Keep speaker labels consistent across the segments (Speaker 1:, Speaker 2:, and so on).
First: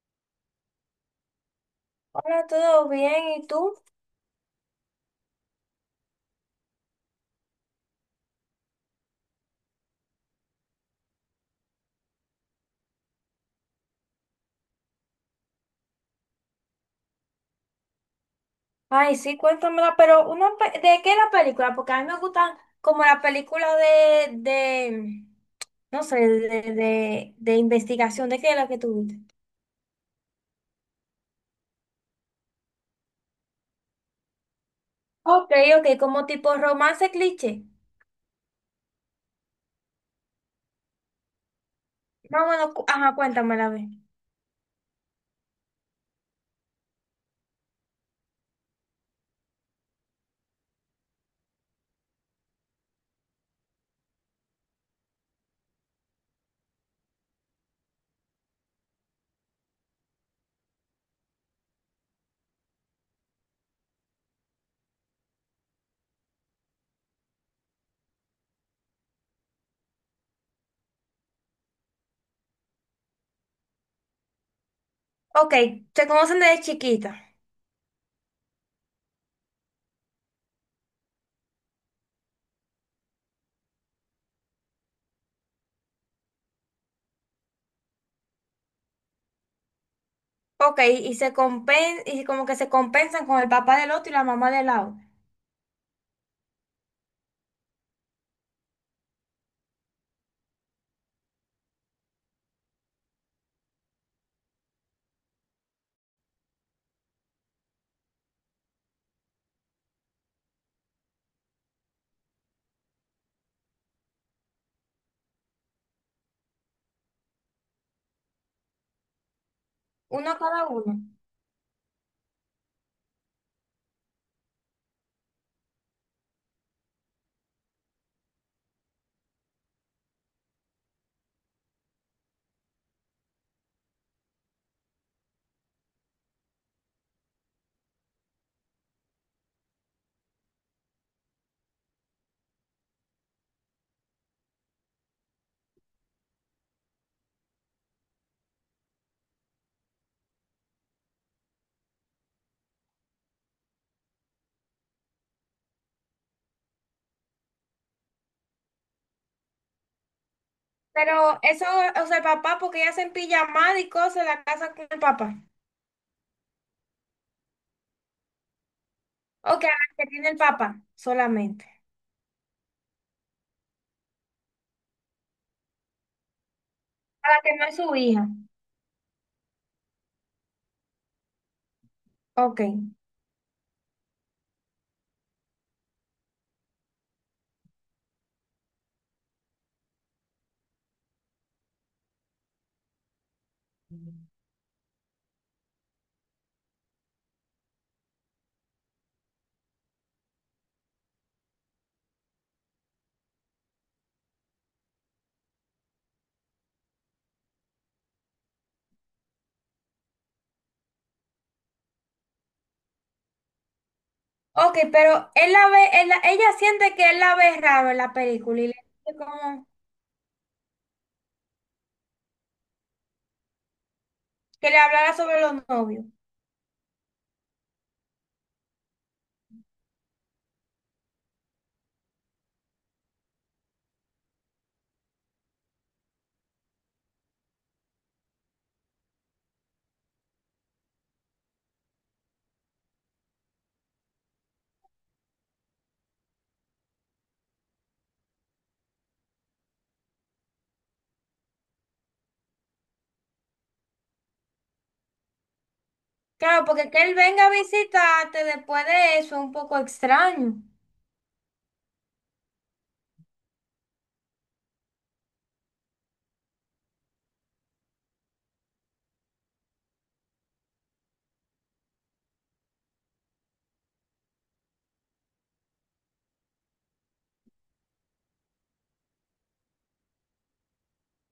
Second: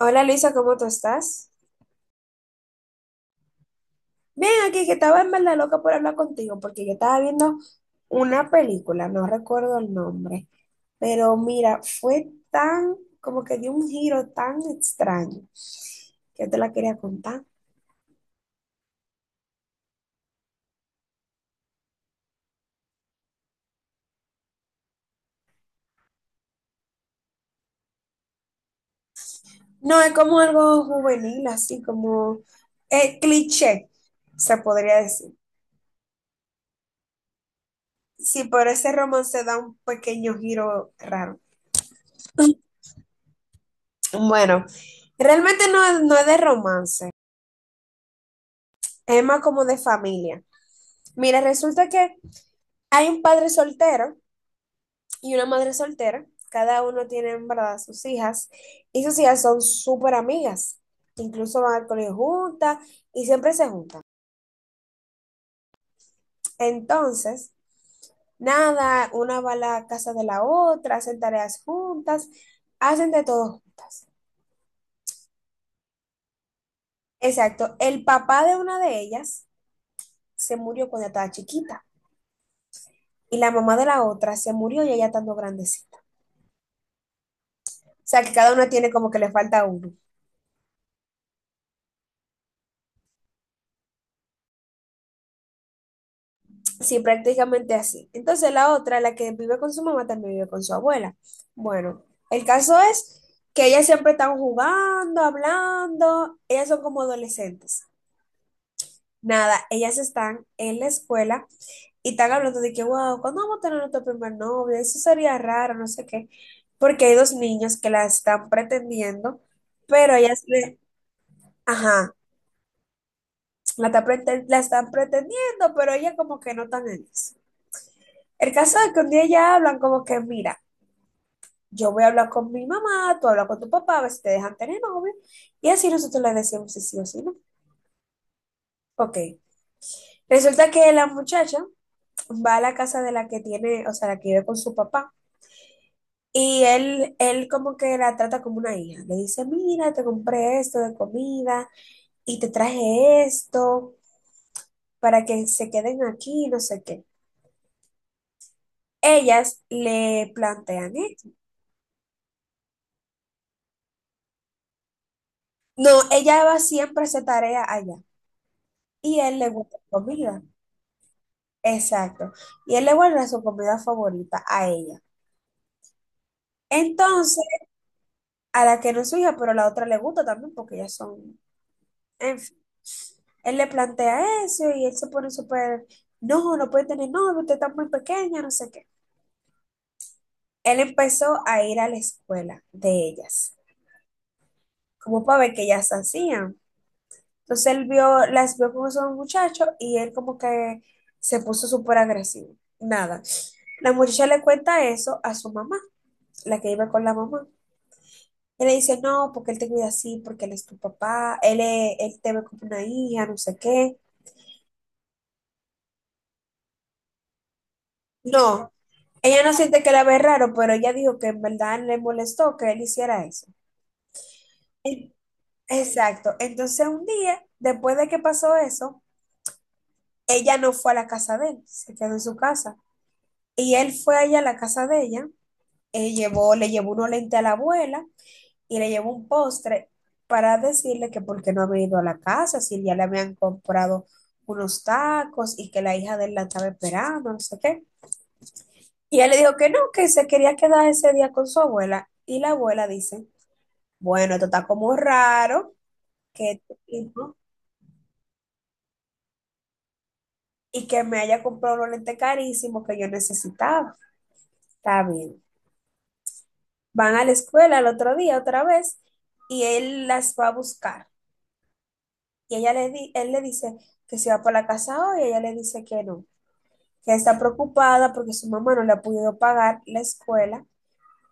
Speaker 1: Hola, Luisa, ¿cómo tú estás?
Speaker 2: Hola, ¿todo bien? ¿Y tú?
Speaker 1: Bien, aquí que estaba en verdad loca por hablar contigo, porque yo estaba viendo una película, no recuerdo el nombre, pero mira, fue tan, como que dio un giro tan extraño que yo te la quería contar.
Speaker 2: Ay, sí, cuéntamela, pero una pe- ¿de qué la película? Porque a mí me gustan como la película de no sé, de investigación, ¿de qué es la que tú viste?
Speaker 1: No, es como algo juvenil, así como cliché, se podría decir.
Speaker 2: Ok, ok, como tipo romance cliché.
Speaker 1: Sí, pero ese romance da un pequeño giro raro.
Speaker 2: Más o menos, cu- ajá, cuéntamela, a ver.
Speaker 1: Bueno, realmente no, no es de romance, es más como de familia. Mira, resulta que hay un padre soltero y una madre soltera. Cada uno tiene, en verdad, sus hijas. Y sus hijas son súper amigas. Incluso van al colegio juntas y siempre se juntan. Entonces, nada, una va a la casa de la otra, hacen tareas juntas, hacen de todo juntas.
Speaker 2: Ok, se conocen desde chiquita.
Speaker 1: Exacto. El papá de una de ellas se murió cuando estaba chiquita. Y la mamá de la otra se murió ya estando grandecita. O sea, que cada una tiene como que le falta uno.
Speaker 2: Ok, y como que se compensan con el papá del otro y la mamá del lado.
Speaker 1: Sí, prácticamente así. Entonces la otra, la que vive con su mamá, también vive con su abuela. Bueno, el caso es que ellas siempre están jugando, hablando, ellas son como adolescentes. Nada, ellas están en la escuela y están hablando de que, wow, ¿cuándo vamos a tener nuestro primer novio? Eso sería raro, no sé qué, porque hay dos niños que la están pretendiendo, pero
Speaker 2: Uno
Speaker 1: ellas
Speaker 2: cada
Speaker 1: le,
Speaker 2: uno.
Speaker 1: ajá, la, la están pretendiendo, pero ellas como que no están en eso. El caso es que un día ya hablan como que, mira, yo voy a hablar con mi mamá, tú hablas con tu papá, a ver si te dejan tener novio. Y así nosotros le decimos si sí o si no. Ok. Resulta que la muchacha va a la casa de la que tiene, o sea, la que vive con su papá. Y él como que la trata como una hija. Le dice, mira, te compré esto de comida y te traje esto para que se queden aquí, no sé qué. Ellas le plantean esto.
Speaker 2: Pero eso, o sea, el papá, porque ella se empilla mal y cosas, la casa con el papá.
Speaker 1: No, ella va siempre a hacer tarea allá y él le
Speaker 2: Ok, a
Speaker 1: gusta
Speaker 2: la
Speaker 1: la
Speaker 2: que tiene el
Speaker 1: comida.
Speaker 2: papá solamente.
Speaker 1: Exacto. Y él le guarda su comida favorita a ella.
Speaker 2: A
Speaker 1: Entonces,
Speaker 2: la que no es su hija.
Speaker 1: a la que no es su hija, pero a la otra le gusta también porque ellas son, en fin.
Speaker 2: Ok.
Speaker 1: Él le plantea eso y él se pone súper, no, no puede tener novio, usted está muy pequeña, no sé qué. Él empezó a ir a la escuela de ellas, como para ver qué ellas hacían. Entonces él vio, las vio como son muchachos y él como que se puso súper agresivo. Nada. La muchacha le cuenta eso a su mamá, la que iba con la mamá. Y le dice, no, porque él te cuida así, porque él es tu papá, él, él te ve como una hija, no sé qué.
Speaker 2: Ok, pero él la ve, él la- ella siente que él la ve raro en la película y
Speaker 1: No,
Speaker 2: le dice
Speaker 1: ella no
Speaker 2: como
Speaker 1: siente que la ve raro, pero ella dijo que en verdad le molestó que él hiciera eso.
Speaker 2: que le
Speaker 1: En-
Speaker 2: hablara sobre los novios.
Speaker 1: Exacto. Entonces un día, después de que pasó eso, ella no fue a la casa de él, se quedó en su casa. Y él fue allá a la casa de ella, llevó, le llevó unos lentes a la abuela y le llevó un postre para decirle que por qué no había ido a la casa, si ya le habían comprado unos tacos y que la hija de él la estaba esperando, no sé qué. Y él le dijo que no, que se quería quedar ese día con su abuela. Y la abuela dice, bueno, esto está como raro que
Speaker 2: Claro,
Speaker 1: este
Speaker 2: porque que él
Speaker 1: tipo-
Speaker 2: venga a visitarte después de eso es un poco extraño.
Speaker 1: y que me haya comprado unos lentes carísimos que yo necesitaba. Está bien. Van a la escuela el otro día otra vez y él las va a buscar. Y ella él le dice que se va por la casa hoy y ella le dice que no. Que está preocupada porque su mamá no le ha podido pagar la escuela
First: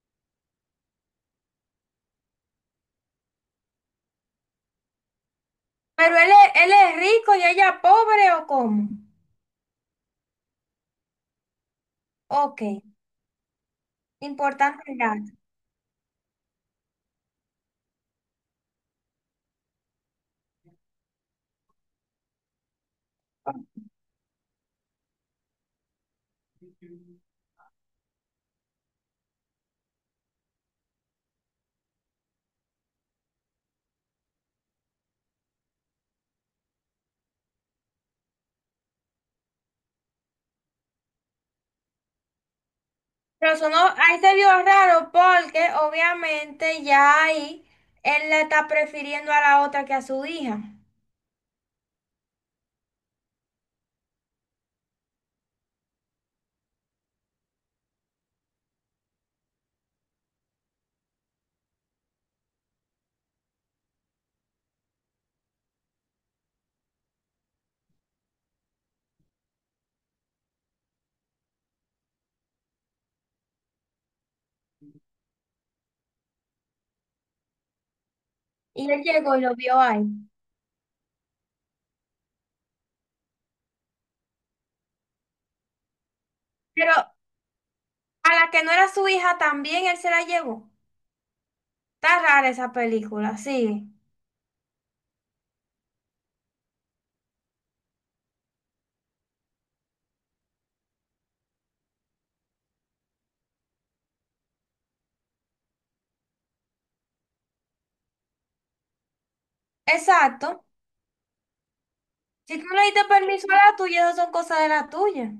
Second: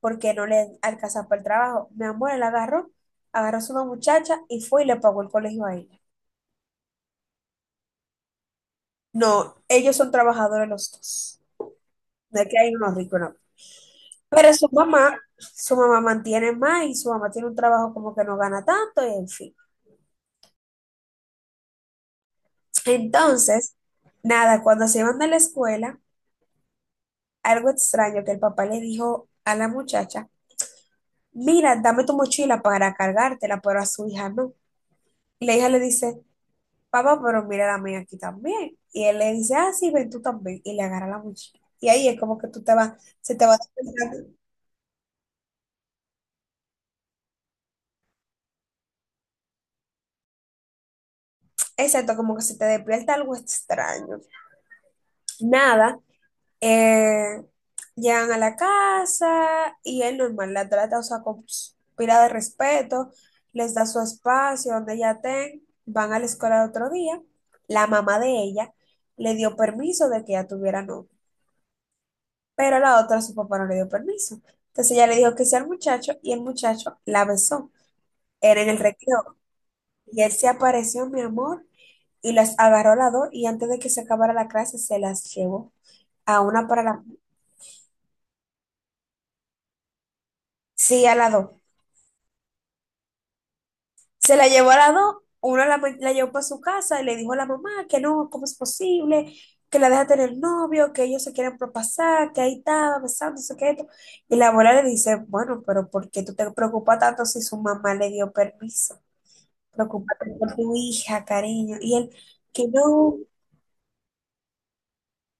Speaker 1: porque no le alcanza para el trabajo. Mi amor, agarró a su muchacha y fue y le pagó el colegio a ella.
Speaker 2: Pero él es rico y ella pobre o cómo.
Speaker 1: No, ellos son trabajadores los dos. No es que
Speaker 2: Ok,
Speaker 1: hay unos ricos, no. Pero
Speaker 2: importante el dato.
Speaker 1: su mamá mantiene más y su mamá tiene un trabajo como que no gana tanto y en fin. Entonces, nada, cuando se iban de la escuela, algo extraño que el papá le dijo a la muchacha, mira, dame tu mochila para cargártela, pero a su hija no. Y la hija le dice, papá, pero mira la mía aquí también. Y él le dice, ah, sí, ven tú también. Y le agarra la mochila. Y ahí es como que tú te vas, se te
Speaker 2: Pero
Speaker 1: va
Speaker 2: eso no, ahí
Speaker 1: despertando.
Speaker 2: se vio raro porque obviamente ya ahí él la está prefiriendo a la otra que a su hija.
Speaker 1: Exacto, como que se te despierta algo extraño. Nada, eh, llegan a la casa y él normal la trata, o sea, con pila de respeto, les da su espacio donde ella estén, van a la escuela el otro día. La mamá de ella le dio permiso de que ella tuviera novio. Pero a la otra, su papá no le dio permiso. Entonces ella le dijo que sí al muchacho y el muchacho la besó. Era en el
Speaker 2: Y él llegó
Speaker 1: recreo.
Speaker 2: y lo vio ahí.
Speaker 1: Y él se apareció, mi amor, y las agarró a las dos y antes de que se acabara la clase se las llevó. A una para
Speaker 2: Pero a
Speaker 1: la...
Speaker 2: la que no era su hija también él se la llevó.
Speaker 1: Sí, a las dos.
Speaker 2: Está rara esa película, sigue.
Speaker 1: Se la llevó a las dos, la llevó para su casa y le dijo a la mamá que no, ¿cómo es posible? Que la deja tener novio, que ellos se quieren propasar, que ahí estaba besándose, que esto. Y la abuela le dice, bueno, pero ¿por qué tú te preocupas tanto si su mamá le dio permiso? Preocúpate por
Speaker 2: Exacto.
Speaker 1: tu hija, cariño. Y él,
Speaker 2: Si tú
Speaker 1: que
Speaker 2: no le diste
Speaker 1: no.
Speaker 2: permiso a la tuya, eso son cosas de la tuya.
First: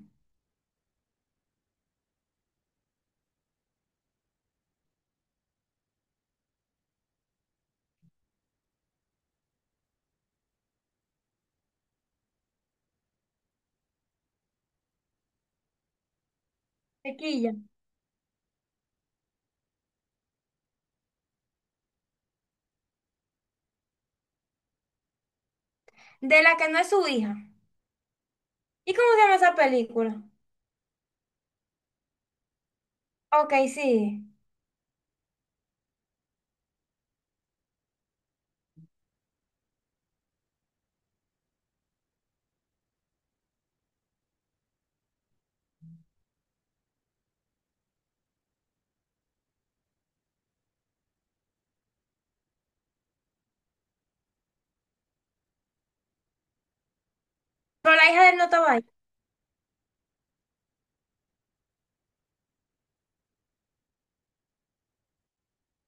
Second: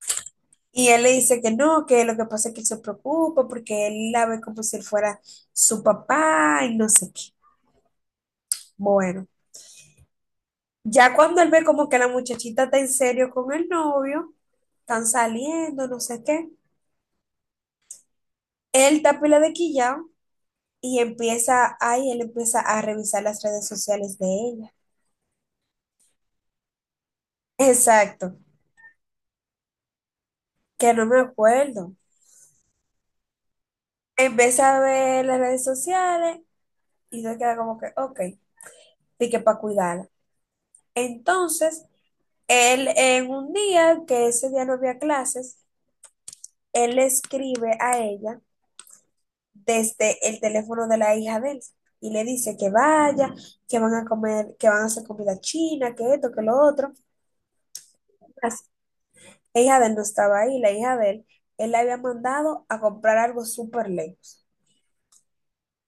Speaker 1: Y él le dice que no, que lo que pasa es que él se preocupa porque él la ve como si él fuera su papá y no sé qué. Bueno, ya cuando él ve como que la muchachita está en serio con el novio, están saliendo, no sé qué,
Speaker 2: Chiquilla.
Speaker 1: él está pila de quillao y empieza, ahí él empieza a revisar las redes sociales de ella.
Speaker 2: De la que no es su hija.
Speaker 1: Exacto,
Speaker 2: ¿Y cómo se llama esa película?
Speaker 1: que no me acuerdo.
Speaker 2: Ok, sigue.
Speaker 1: Empieza a ver las redes sociales y se queda como que, ok, de que para cuidarla. Entonces, él en un día que ese día no había clases, él le escribe a ella desde el teléfono de la hija de él y le dice que vaya, que van a comer, que van a hacer comida china, que esto, que lo otro.
Speaker 2: Pero la hija de él no estaba ahí.
Speaker 1: La hija de él no estaba ahí, la hija de él, él la había mandado a comprar algo súper lejos.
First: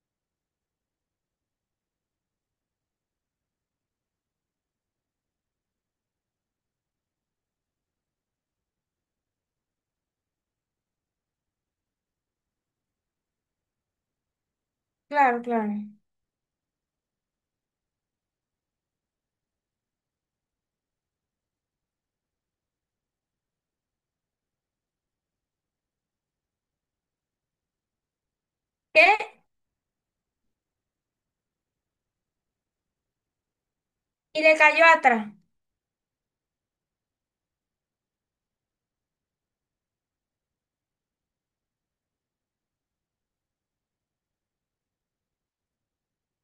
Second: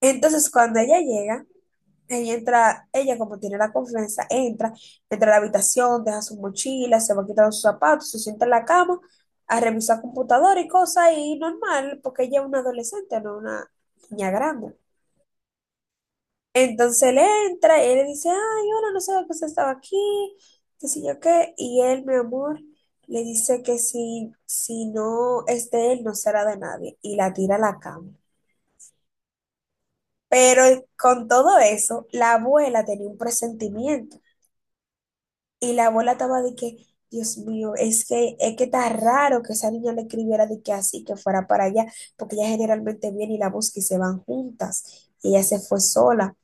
Speaker 1: Entonces, cuando ella llega, ella entra, ella como tiene la confianza, entra, entra a la habitación, deja su mochila, se va quitando sus zapatos, se sienta en la cama a revisar computadora y cosas y normal, porque ella es una adolescente, no una niña grande.
Speaker 2: Claro, claro.
Speaker 1: Entonces él entra y él le dice, ay, hola, no sabía que usted estaba aquí, qué sé yo qué, y él, mi amor, le dice que si no es de él, no será de nadie, y la tira a la cama.
Speaker 2: ¿Qué?
Speaker 1: Pero con todo eso, la abuela tenía un presentimiento.
Speaker 2: Y le cayó atrás.
Speaker 1: Y la abuela estaba de que, Dios mío, es que está raro que esa niña le escribiera de que así, que fuera para allá, porque ella generalmente viene y la busca y se van juntas. Y ella se fue sola.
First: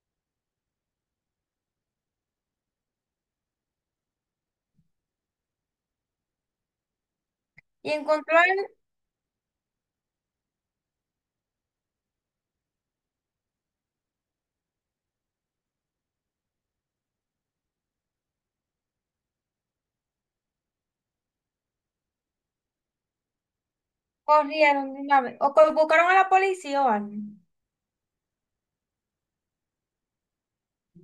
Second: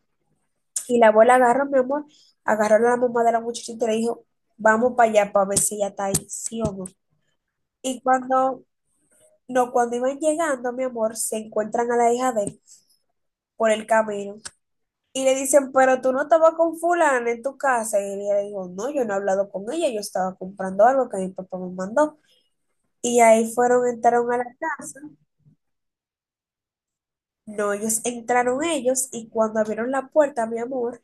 Speaker 1: Y la abuela agarró, mi amor, agarró a la mamá de la muchachita y le dijo, vamos para allá para ver si ella está ahí, sí o no.
Speaker 2: Y
Speaker 1: Y
Speaker 2: encontró
Speaker 1: cuando,
Speaker 2: al...
Speaker 1: no, cuando iban llegando, mi amor, se encuentran a la hija de él por el camino. Y le dicen, pero tú no estabas con fulana en tu casa. Y ella le dijo, no, yo no he hablado con ella, yo estaba comprando algo que mi papá me mandó. Y ahí fueron, entraron a la
Speaker 2: Corrieron
Speaker 1: casa.
Speaker 2: de una vez. O co- buscaron a la policía o algo.
Speaker 1: No, ellos entraron ellos y cuando abrieron la puerta, mi amor,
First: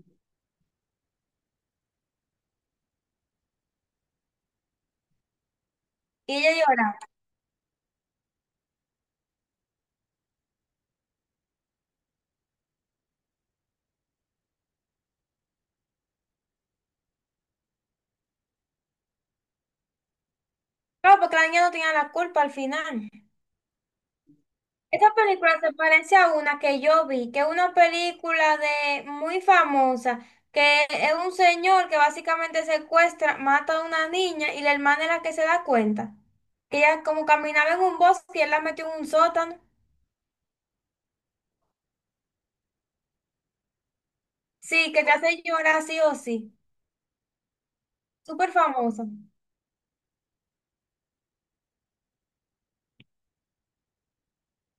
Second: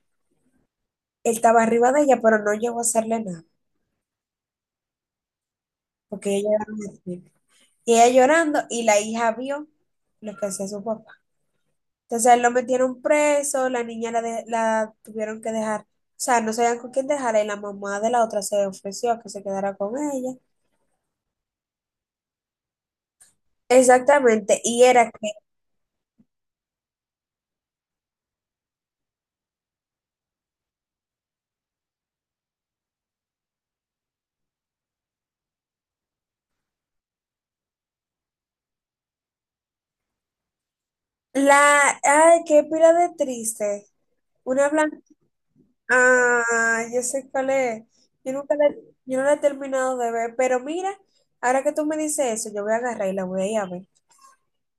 Speaker 1: él estaba arriba de ella, pero no llegó a hacerle nada,
Speaker 2: Y
Speaker 1: porque ella
Speaker 2: ella
Speaker 1: era muy
Speaker 2: lloraba.
Speaker 1: débil. Y ella llorando y la hija vio lo que hacía su papá. Entonces él lo metieron preso, la niña la, la tuvieron que dejar, o sea, no sabían con quién dejarla y la mamá de la otra se ofreció a que se quedara con ella.
Speaker 2: Claro, porque la niña no tenía la culpa al final.
Speaker 1: Exactamente, y era
Speaker 2: Esta
Speaker 1: que
Speaker 2: película se parece a una que yo vi, que es una película de muy famosa, que es un señor que básicamente secuestra, mata a una niña y la hermana es la que se da cuenta. Que ella como caminaba en un bosque y él la metió en un sótano.
Speaker 1: la, ay, qué pila de triste. Una
Speaker 2: Sí,
Speaker 1: blanca.
Speaker 2: que te hace llorar sí o sí.
Speaker 1: Ah, yo sé cuál es. Yo
Speaker 2: Súper
Speaker 1: nunca la,
Speaker 2: famosa.
Speaker 1: yo no la he terminado de ver, pero mira, ahora que tú me dices eso, yo voy a agarrar y la voy a ir a ver.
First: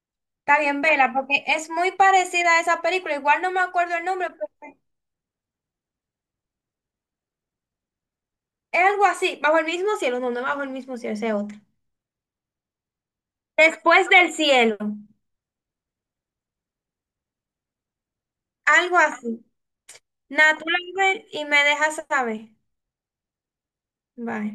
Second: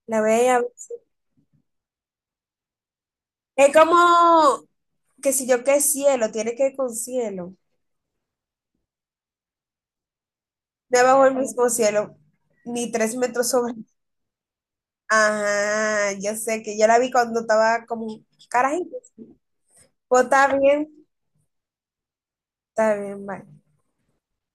Speaker 1: La voy a ir a
Speaker 2: Está
Speaker 1: ver.
Speaker 2: bien, vela, porque es muy parecida a esa película. Igual no me
Speaker 1: Es
Speaker 2: acuerdo el nombre,
Speaker 1: como
Speaker 2: pero
Speaker 1: que si yo qué cielo, tiene que ir con cielo.
Speaker 2: es algo así. Bajo el mismo cielo, no, no es bajo el mismo cielo,
Speaker 1: Debajo
Speaker 2: ese
Speaker 1: del
Speaker 2: es otro.
Speaker 1: mismo cielo, ni 3 metros sobre.
Speaker 2: Después del cielo.
Speaker 1: Ajá, yo sé que yo la vi cuando estaba como carajito.
Speaker 2: Algo así.
Speaker 1: Pues
Speaker 2: Natural y me dejas saber.
Speaker 1: está bien, bye.
Speaker 2: Bye.